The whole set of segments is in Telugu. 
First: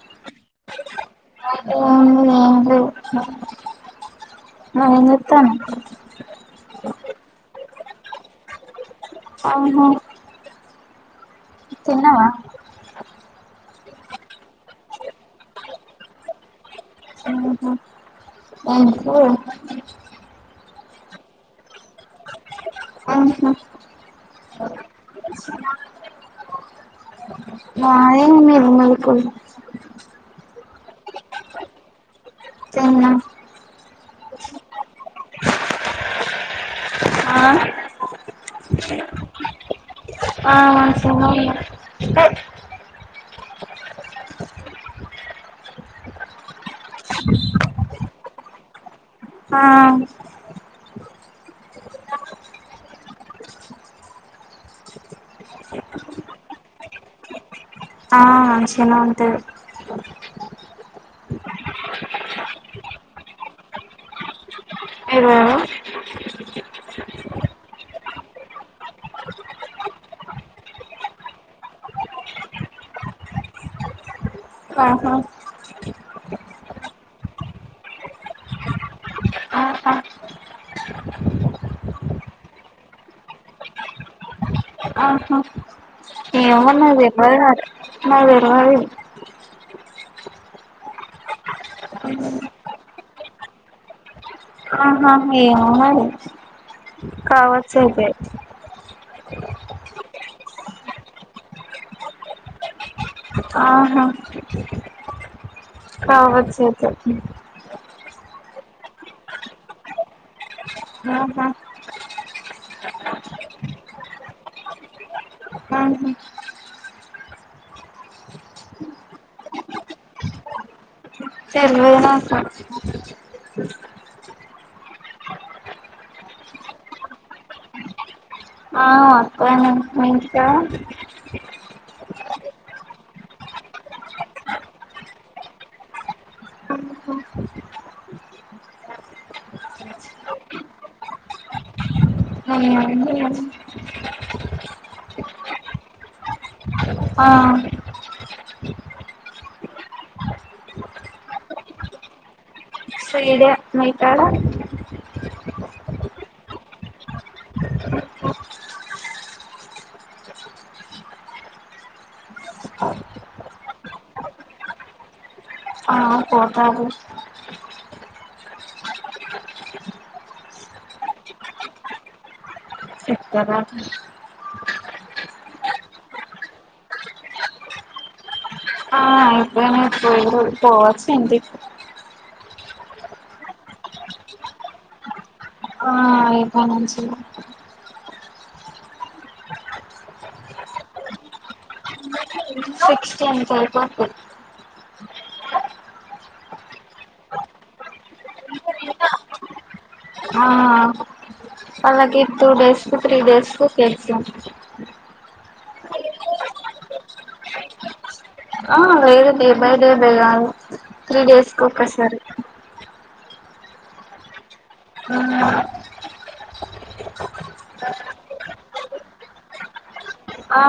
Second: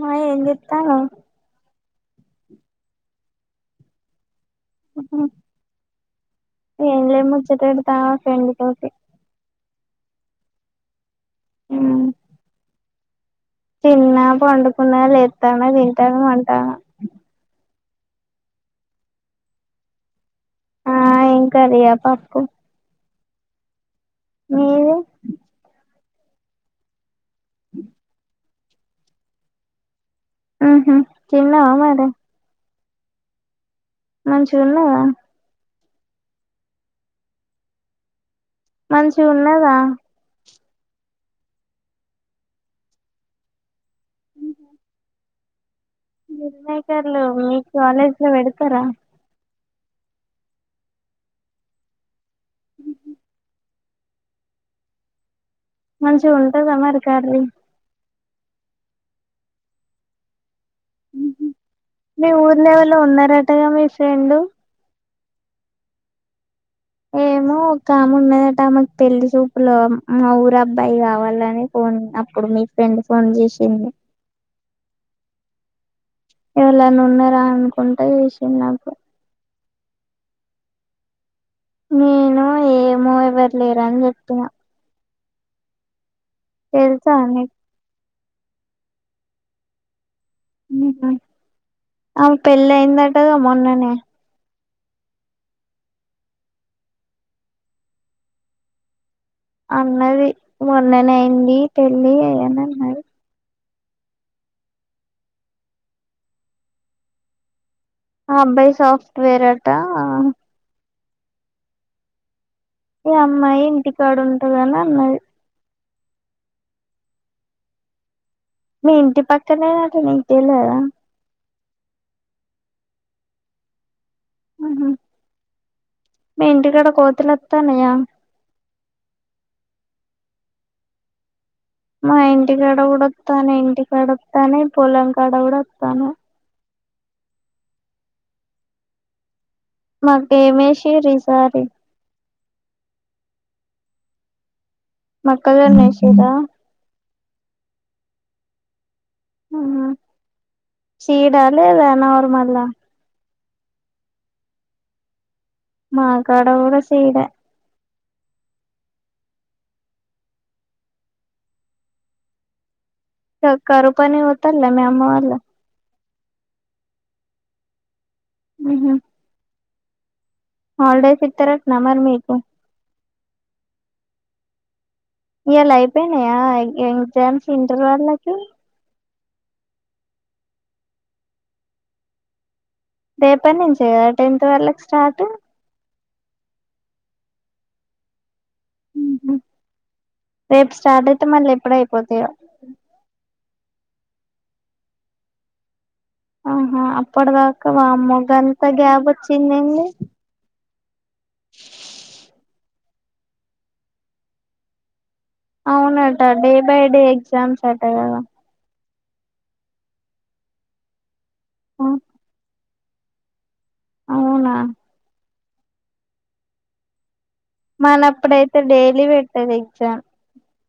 ఆ ఏం చెప్తానవ్ ఏం లేదండి నువ్వు ఏం చేతనవ్ తా ఫ్రెండ్ తోటి ఆహ తిన్నవా? తిన్న పండకున్న లేతన తింటన పంటన ఉహ్ ఉమ్ ఏం కూర్ ఆ ఉంటది అట్ అట్ ఆహ మీది మ [unintelligible] [unintelligible] హ్మ్ హు తిన్నావా మరి తిన్న మంచిగున్నావా ఆ మంచి ఉన్నదా ఆ సోమ నిన్న కు మిల్‌మేకర్లు మీ కాలేజ్ లో పెడతారా? ఆ ఉహ్ ఉమ్ మంచిగా ఉంటదా మరి కరి? ఆ మంచినే ఉంటది ఉహ్ ఉమ్ మీ ఊర్లో ఆవాల్లో ఉన్నారటగా మీ ఫ్రెండు ఎవరు ఏమో ఒక ఆమె ఉన్నదట ఆమెకు పెళ్లి చూపులో మా ఊరు అబ్బాయి కావాలని ఫోన్ అప్పుడు మీ ఫ్రెండ్ ఫోన్ చేసింది ఆహా ఎవర్లన ఉన్నారా అనుకుంటే ఈ విషయం నాకు ఆహా నేను ఏమో ఎవరు లేరు అని చెప్పిన ఏం ఉన్నాది తెలుసా ఎవరా నాకు తెలవది హ్మ్ హు ఆమే పెళ్ళి అయిందటగా మొన్ననే ఆహా ఏమో మరి కావచ్చు అయితే అన్నది మొన్ననే అయింది పెళ్లి అని అన్నది ఆహా కావచ్చు అయితే అబ్బాయి సాఫ్ట్వేర్ అట ఆహా ఈ అమ్మాయి ఇంటి కాడు ఉంటదు అని అన్నది ఆహా మీ ఇంటి పక్కనే పక్కనే కదా నీకు తెలవదా తెల్వదు నాకు హ్మ్ హు మీ ఇంటికాడ కోతులు వత్తాన్నాయా ఇంకా మా ఇంటికాడ కూడా వత్తానయ్ ఇంటికాడ వత్తానయ్ పొలం కాడ కూడా వత్తానయ్ మాకి ఏం ఎసిరు ఈసారి మొక్క జొన్న ఎసిరా ఆ హ్మ్ సిడా లేదా నార్మల్ సిడే మీ కాడా మకాడ కూడా సిడే చె కరువు పని పోతలే మీ అమ్మ వాళ్ళు పొతాల్లు హ్మ్ హు హాలిడేస్ ఇత్తరట్నా మరి మీకు ఇక్కర్ర ఇయ్యాల్ల అయిపేనయా యంగ్ ఎగ్జామ్స్ ఇంటర్ వాళ్ళకి ఆ ఇప్పుడే మేం పోయి పో పోవాచ్చ ఇంటికి రేపటి నుంచే కదా టెన్త్ వాళ్ళకి స్టార్ట్ ఆ ఇప్పనుంచి హ్మ్మ్ రేపు స్టార్ట్ అయితే మళ్ళీ ఎప్పుడు అయిపోతయో సిక్స్టీన్ కి అయిపోతాయి ఆహా అప్పటిదాకా వామ్మో గంత గ్యాబ్ వచ్చిదెంది ఆ అలాగె టూ డేస్ ఇప్పుడు త్రీ డేస్ కు కేసు అవునట డే బై డే ఎగ్జామ్స్ అట కదా ఆ లేేదు డె బై డె బెయాలా త్రీ డేస్ కి ఒకసారి అవునా మనప్పుడయితే డైలీ పెటేదే ఎగ్జామ్ ఆ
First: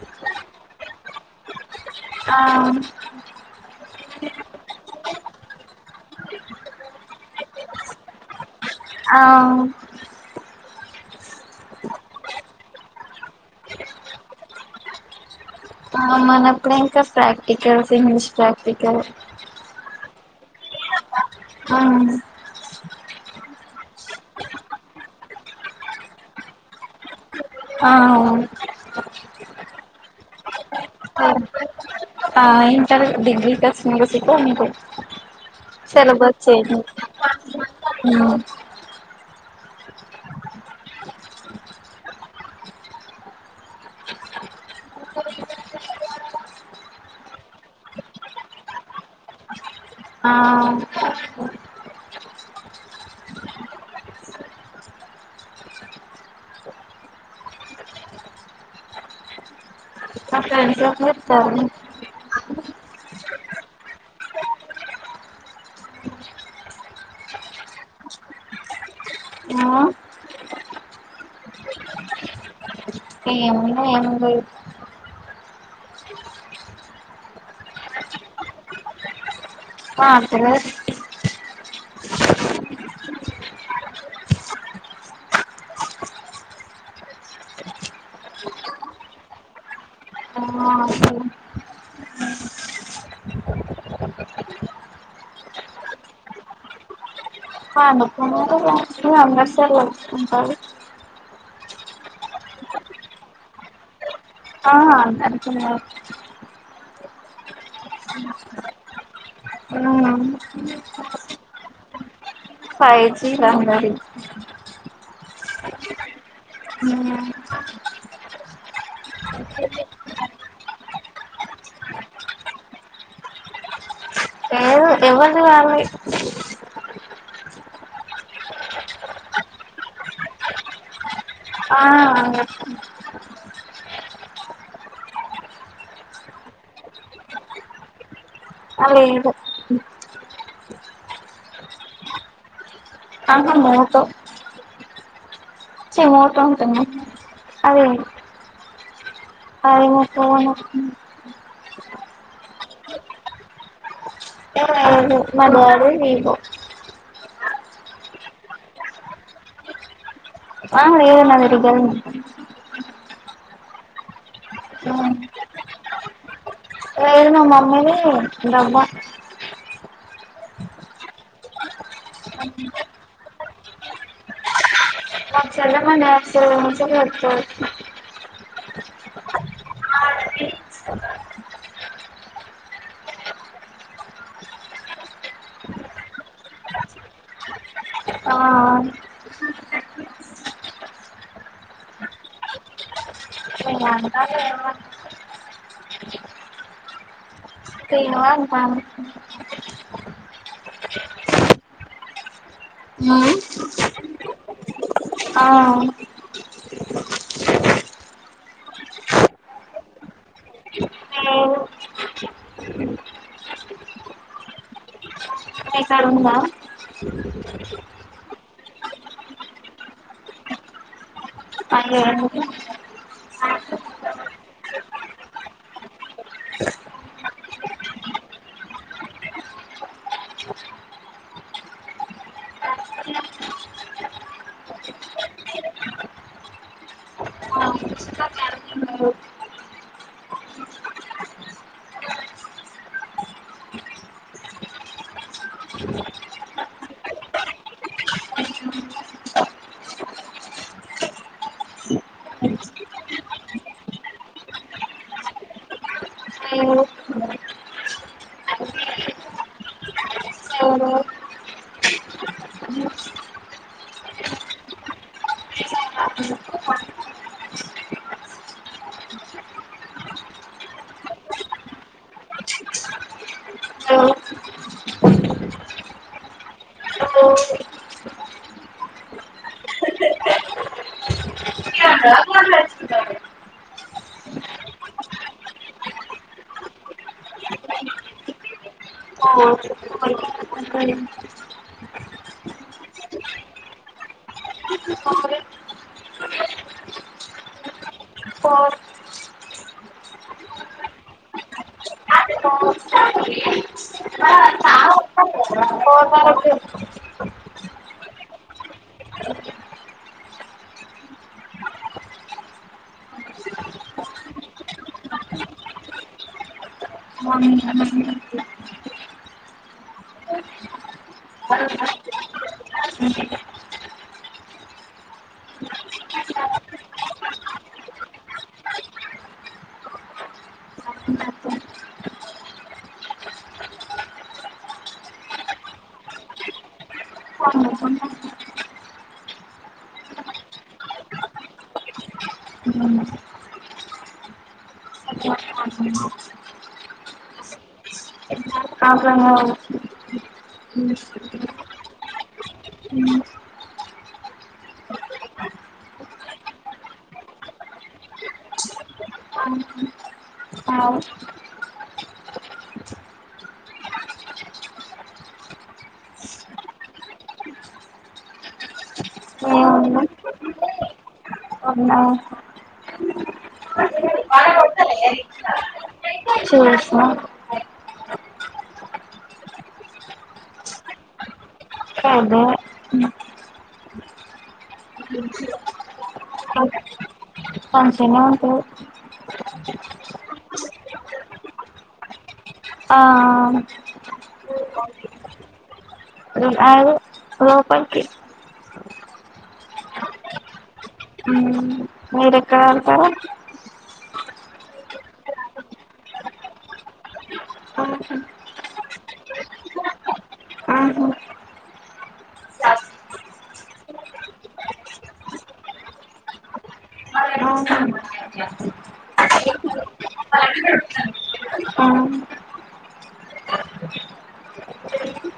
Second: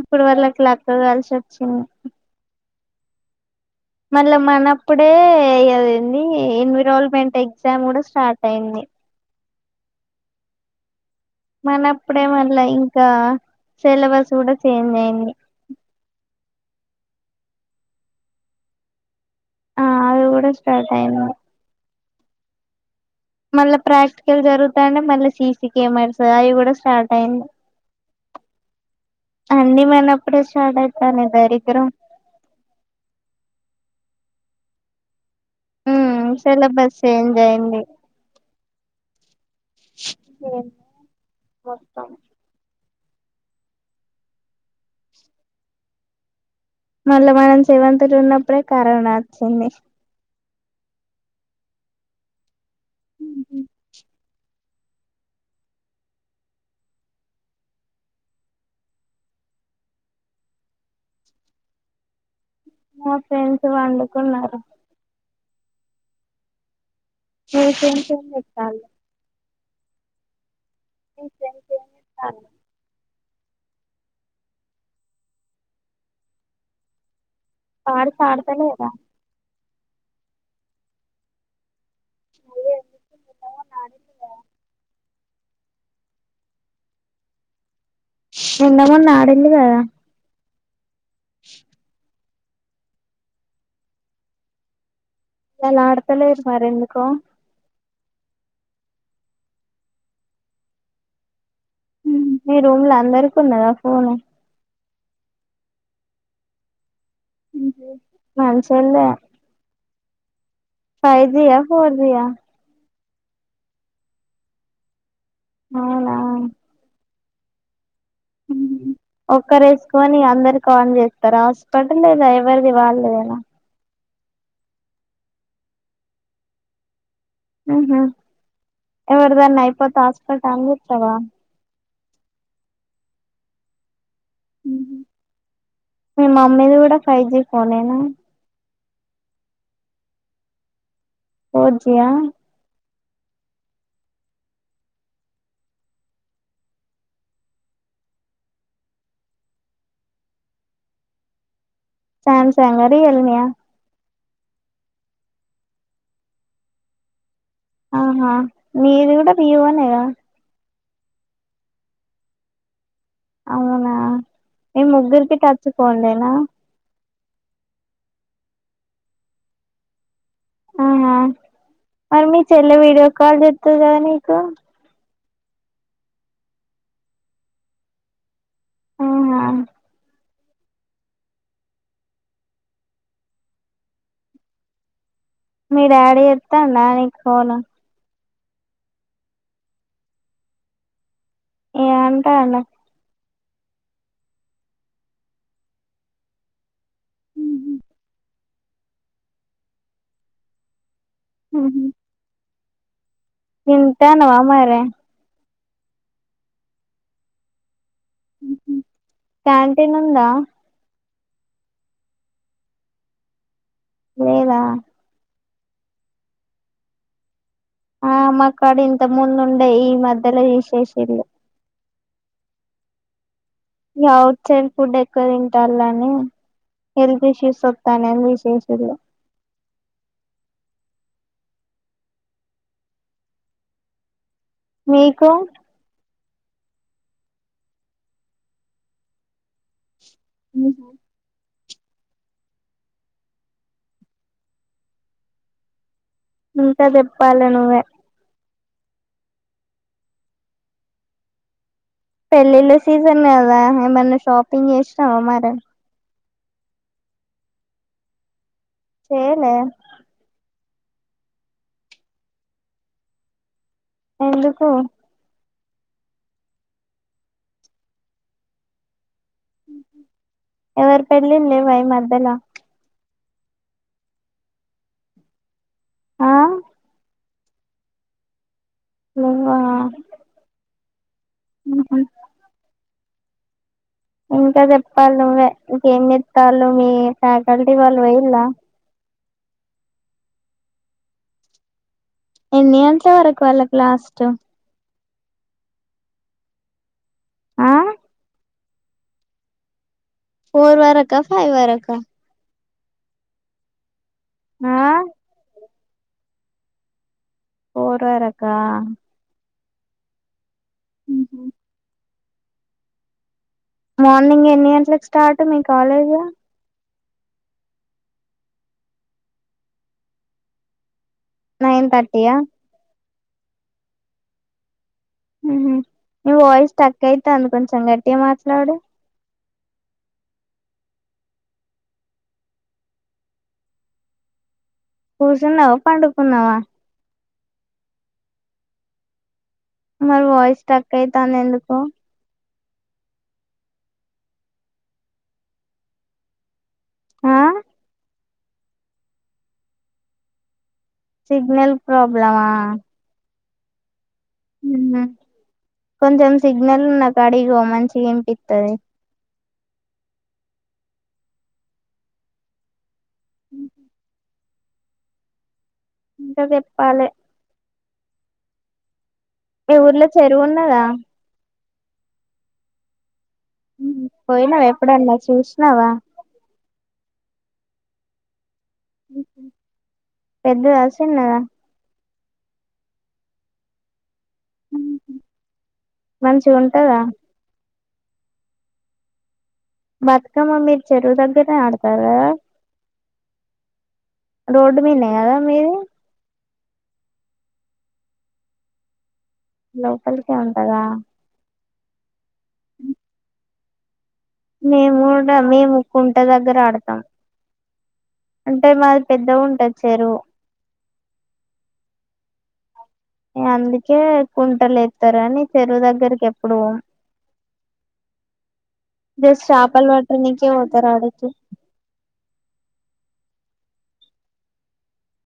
ఇప్పుడు వాళ్ళకు లక్ కాల్సి వచ్చింది ఆ ఆ మళ్ళ మనప్పుడే అది ఏంది ఎన్విరోల్మెంట్ ఎగ్జామ్ కూడా స్టార్ట్ అయింది అ మనప్పుడె మళ్ళా ఇంకా సెలబస్ కూడా చేంజ్ అయింది మనప్పుడే ఇంకా ప్రాక్టికల్స్ ఇంగ్లీష్ ప్రాక్టికల్ అది కూడా స్టార్ట్ అయింది ఆ మళ్ళా ప్రాక్టికల్ జరుగుతాయి అంటే మళ్ళీ సీ సీ కెమెరాస్ అవి కూడా స్టార్ట్ అయింది అ అవును అన్ని మనప్పుడె స్టార్ట్ అయితన్నై దరిద్రం ఆ ఇంటర్ డిగ్రీ ప్లస్ మ్యూజిక్ మీకు um syllabus change syllabus change అయింది హ్మ్మ్ ఎందే వస్తాం మళ్ళ మనం సెవెంత్ ల ఉన్నప్పుడె కరోనా అచ్చింది ఆ హ్మ్మ్ ఎగ్జామ్స్ కి అత్తవ మా ఫ్రెండ్స్ వండుకున్నారు ట్యూషన్ కి ఏం చెప్పాలి ఆ ని ఫ్రెండ్స్ ఏం చేస్తా అన్నారు ఏం ఉన్నది ఏం లేదు పారు పాడుతలేదా ఆ తెల్వది నిన్న మొన్న ఆడిల్లు కదా ఆ అసలు [inaudible] వాళ్ళు అడుతలేరు మరి ఎందుకో పండుకున్నారు ఉన్నరు ఇగ అందరు సైలెంట్ గా ఉంటారు హ్మ్మ్ మీ రూమ్ లో అందరికున్నదా ఫోన్ ఆ [unintelligible] హ్మ్మ్ మంచోల్లే ఆ అవును మీ ఫైవ్ జియా ఫోర్జియా ఫైవ్ జీ [unintelligible] అవునా ఉమ్ మ్మ్ ఒక్కరు వేసుకొని అందరికి ఆన్ చేత్తరా హాస్పాట్ లేదా ఎవరిది వాళ్ళదేనా, లేదు ఎవరిది వాళ్ళది ఆహ ఎవర్దన్నా ఐపోతే హాస్పాట్ ఆన్ జేత్తవా ఆ ఆన్ జేత్తం హ్మ్మ్ మీ మమ్మీది కూడా ఫైవ్ జి ఫోన్ ఏనా అదేదో ఫోర్జీయా ఆహా మాతో చిన్నోట ఉంటున్నా అదే ఐనాతో [unintelligible] సామ్సంగా రియల్మీ ఆ ఏ [unintelligible] మా డాడీ నేను ఆహా మీది కూడా వివోనే గా ఆ ఏ మా దగ్గర ఇద్దరే ఉన్నారు అవునా ఏ ముగ్గురికి టచ్ ఫోన్లేనా లేదు మా మమ్మీది డబ్బా ఆహా మరి మీ చెల్లె వీడియో కాల్ చేత్తది గా నీకు మా చల్ల మా డాడీ ఫోన్ తో చేత్తది ఆహా మీ డాడీ చేతండ నీకు ఫోను ఆ ఏయ్ అంటాన అంటాఏనవా తేను అంటా ఉహు మ్మ్ తింటానవా మారే ఆ మ్మ్ హ్మ్ క్యాంటీన్ ఉందా లేదు లేదా కేసరుందా ఆ మ కడి ఇంత ముందుండే ఈ మధ్యలో తీసేషిల్లు ఆయేముటి వీళ్ ఔట్ సైడ్ ఫుడ్ ఎక్కువ తింటాల్లని హెల్త్ ఇష్యూస్ వత్తాయ్నని తీశేషిల్లు. మీకు మ్మ్ హ ఇంకా చెప్పాలి నువ్వే పెళ్ళిళ్ళ సీజన్ కదా ఏమన్నా షాపింగ్ చేసినావా మరి లేదు చేయలే లేదు ఎందుకో చూసిన మ్మ్ హ్మ్ ఎవరు పెళ్ళిల్లేవా ఈ మధ్యలో ఆ లేంగా [unintelligible] ఇంక ఇంకా చెప్పాలి నువ్వే ఇంకేం చేత్తా ల్లు మీ ఫ్యాకల్టీ వాళ్ళు వోయిల్లా ఎన్ని యేంత వరకు వాళ్ళకు లాస్ట్ ఆ ఫోర్ వరకా ఫైవ్ వరకా ఆ ఓ పోర్వరకా మ్మ్ హుం మార్నింగ్ ఎన్ని గంటలకు స్టార్ట్ మీ కాలేజ్ నైన్ థర్టీయా మ్మ్ హ్మ్ నీ వాయిస్ స్టక్ అయితాంది కొంచెం గట్టిగా మాట్లాడు కూసున్నావా పండుకున్నావా మరి వాయిస్ స్టక్ అయితాంది ఎందుకు ఆ ప్రాబ్లము సిగ్నల్ ప్రాబ్లమా వున్నా కొంచెం సిగ్నల్ ఉన్నకాడిగివో మంచిగా ఇనిపిత్తది మ్ ఇంకా చెప్పాలె మీ ఊర్లో చెరువు ఉన్నదా మ్మ్ హ్ పోయినావా ఎప్పుడన్నా చూసినావా చూస్తా పెద్దదా చిన్నదా మంచిగ అదే ఉంటదా మంచిగనే ఉంటది బతుకమ్మ మీరు చెరువు దగ్గరనే ఆడుతారు కదా ఆ రోడ్డు మిన్నే కదా మీది కాదు లోపటికి లోౌపలికే ఉంటదా మీరెక్కడ ఆడుతారు మేము కూడా మేము కుంట దగ్గర ఆడతాం అంటే మాది పెద్దగుంటది చెరువు ఆహా ఇగ అందుకే కుంటలేతరని అని చెరువు దగ్గరికి ఎప్పుడు పోము జస్ట్ చాపలు పట్టనికే పోతారు ఆడికి ఆహా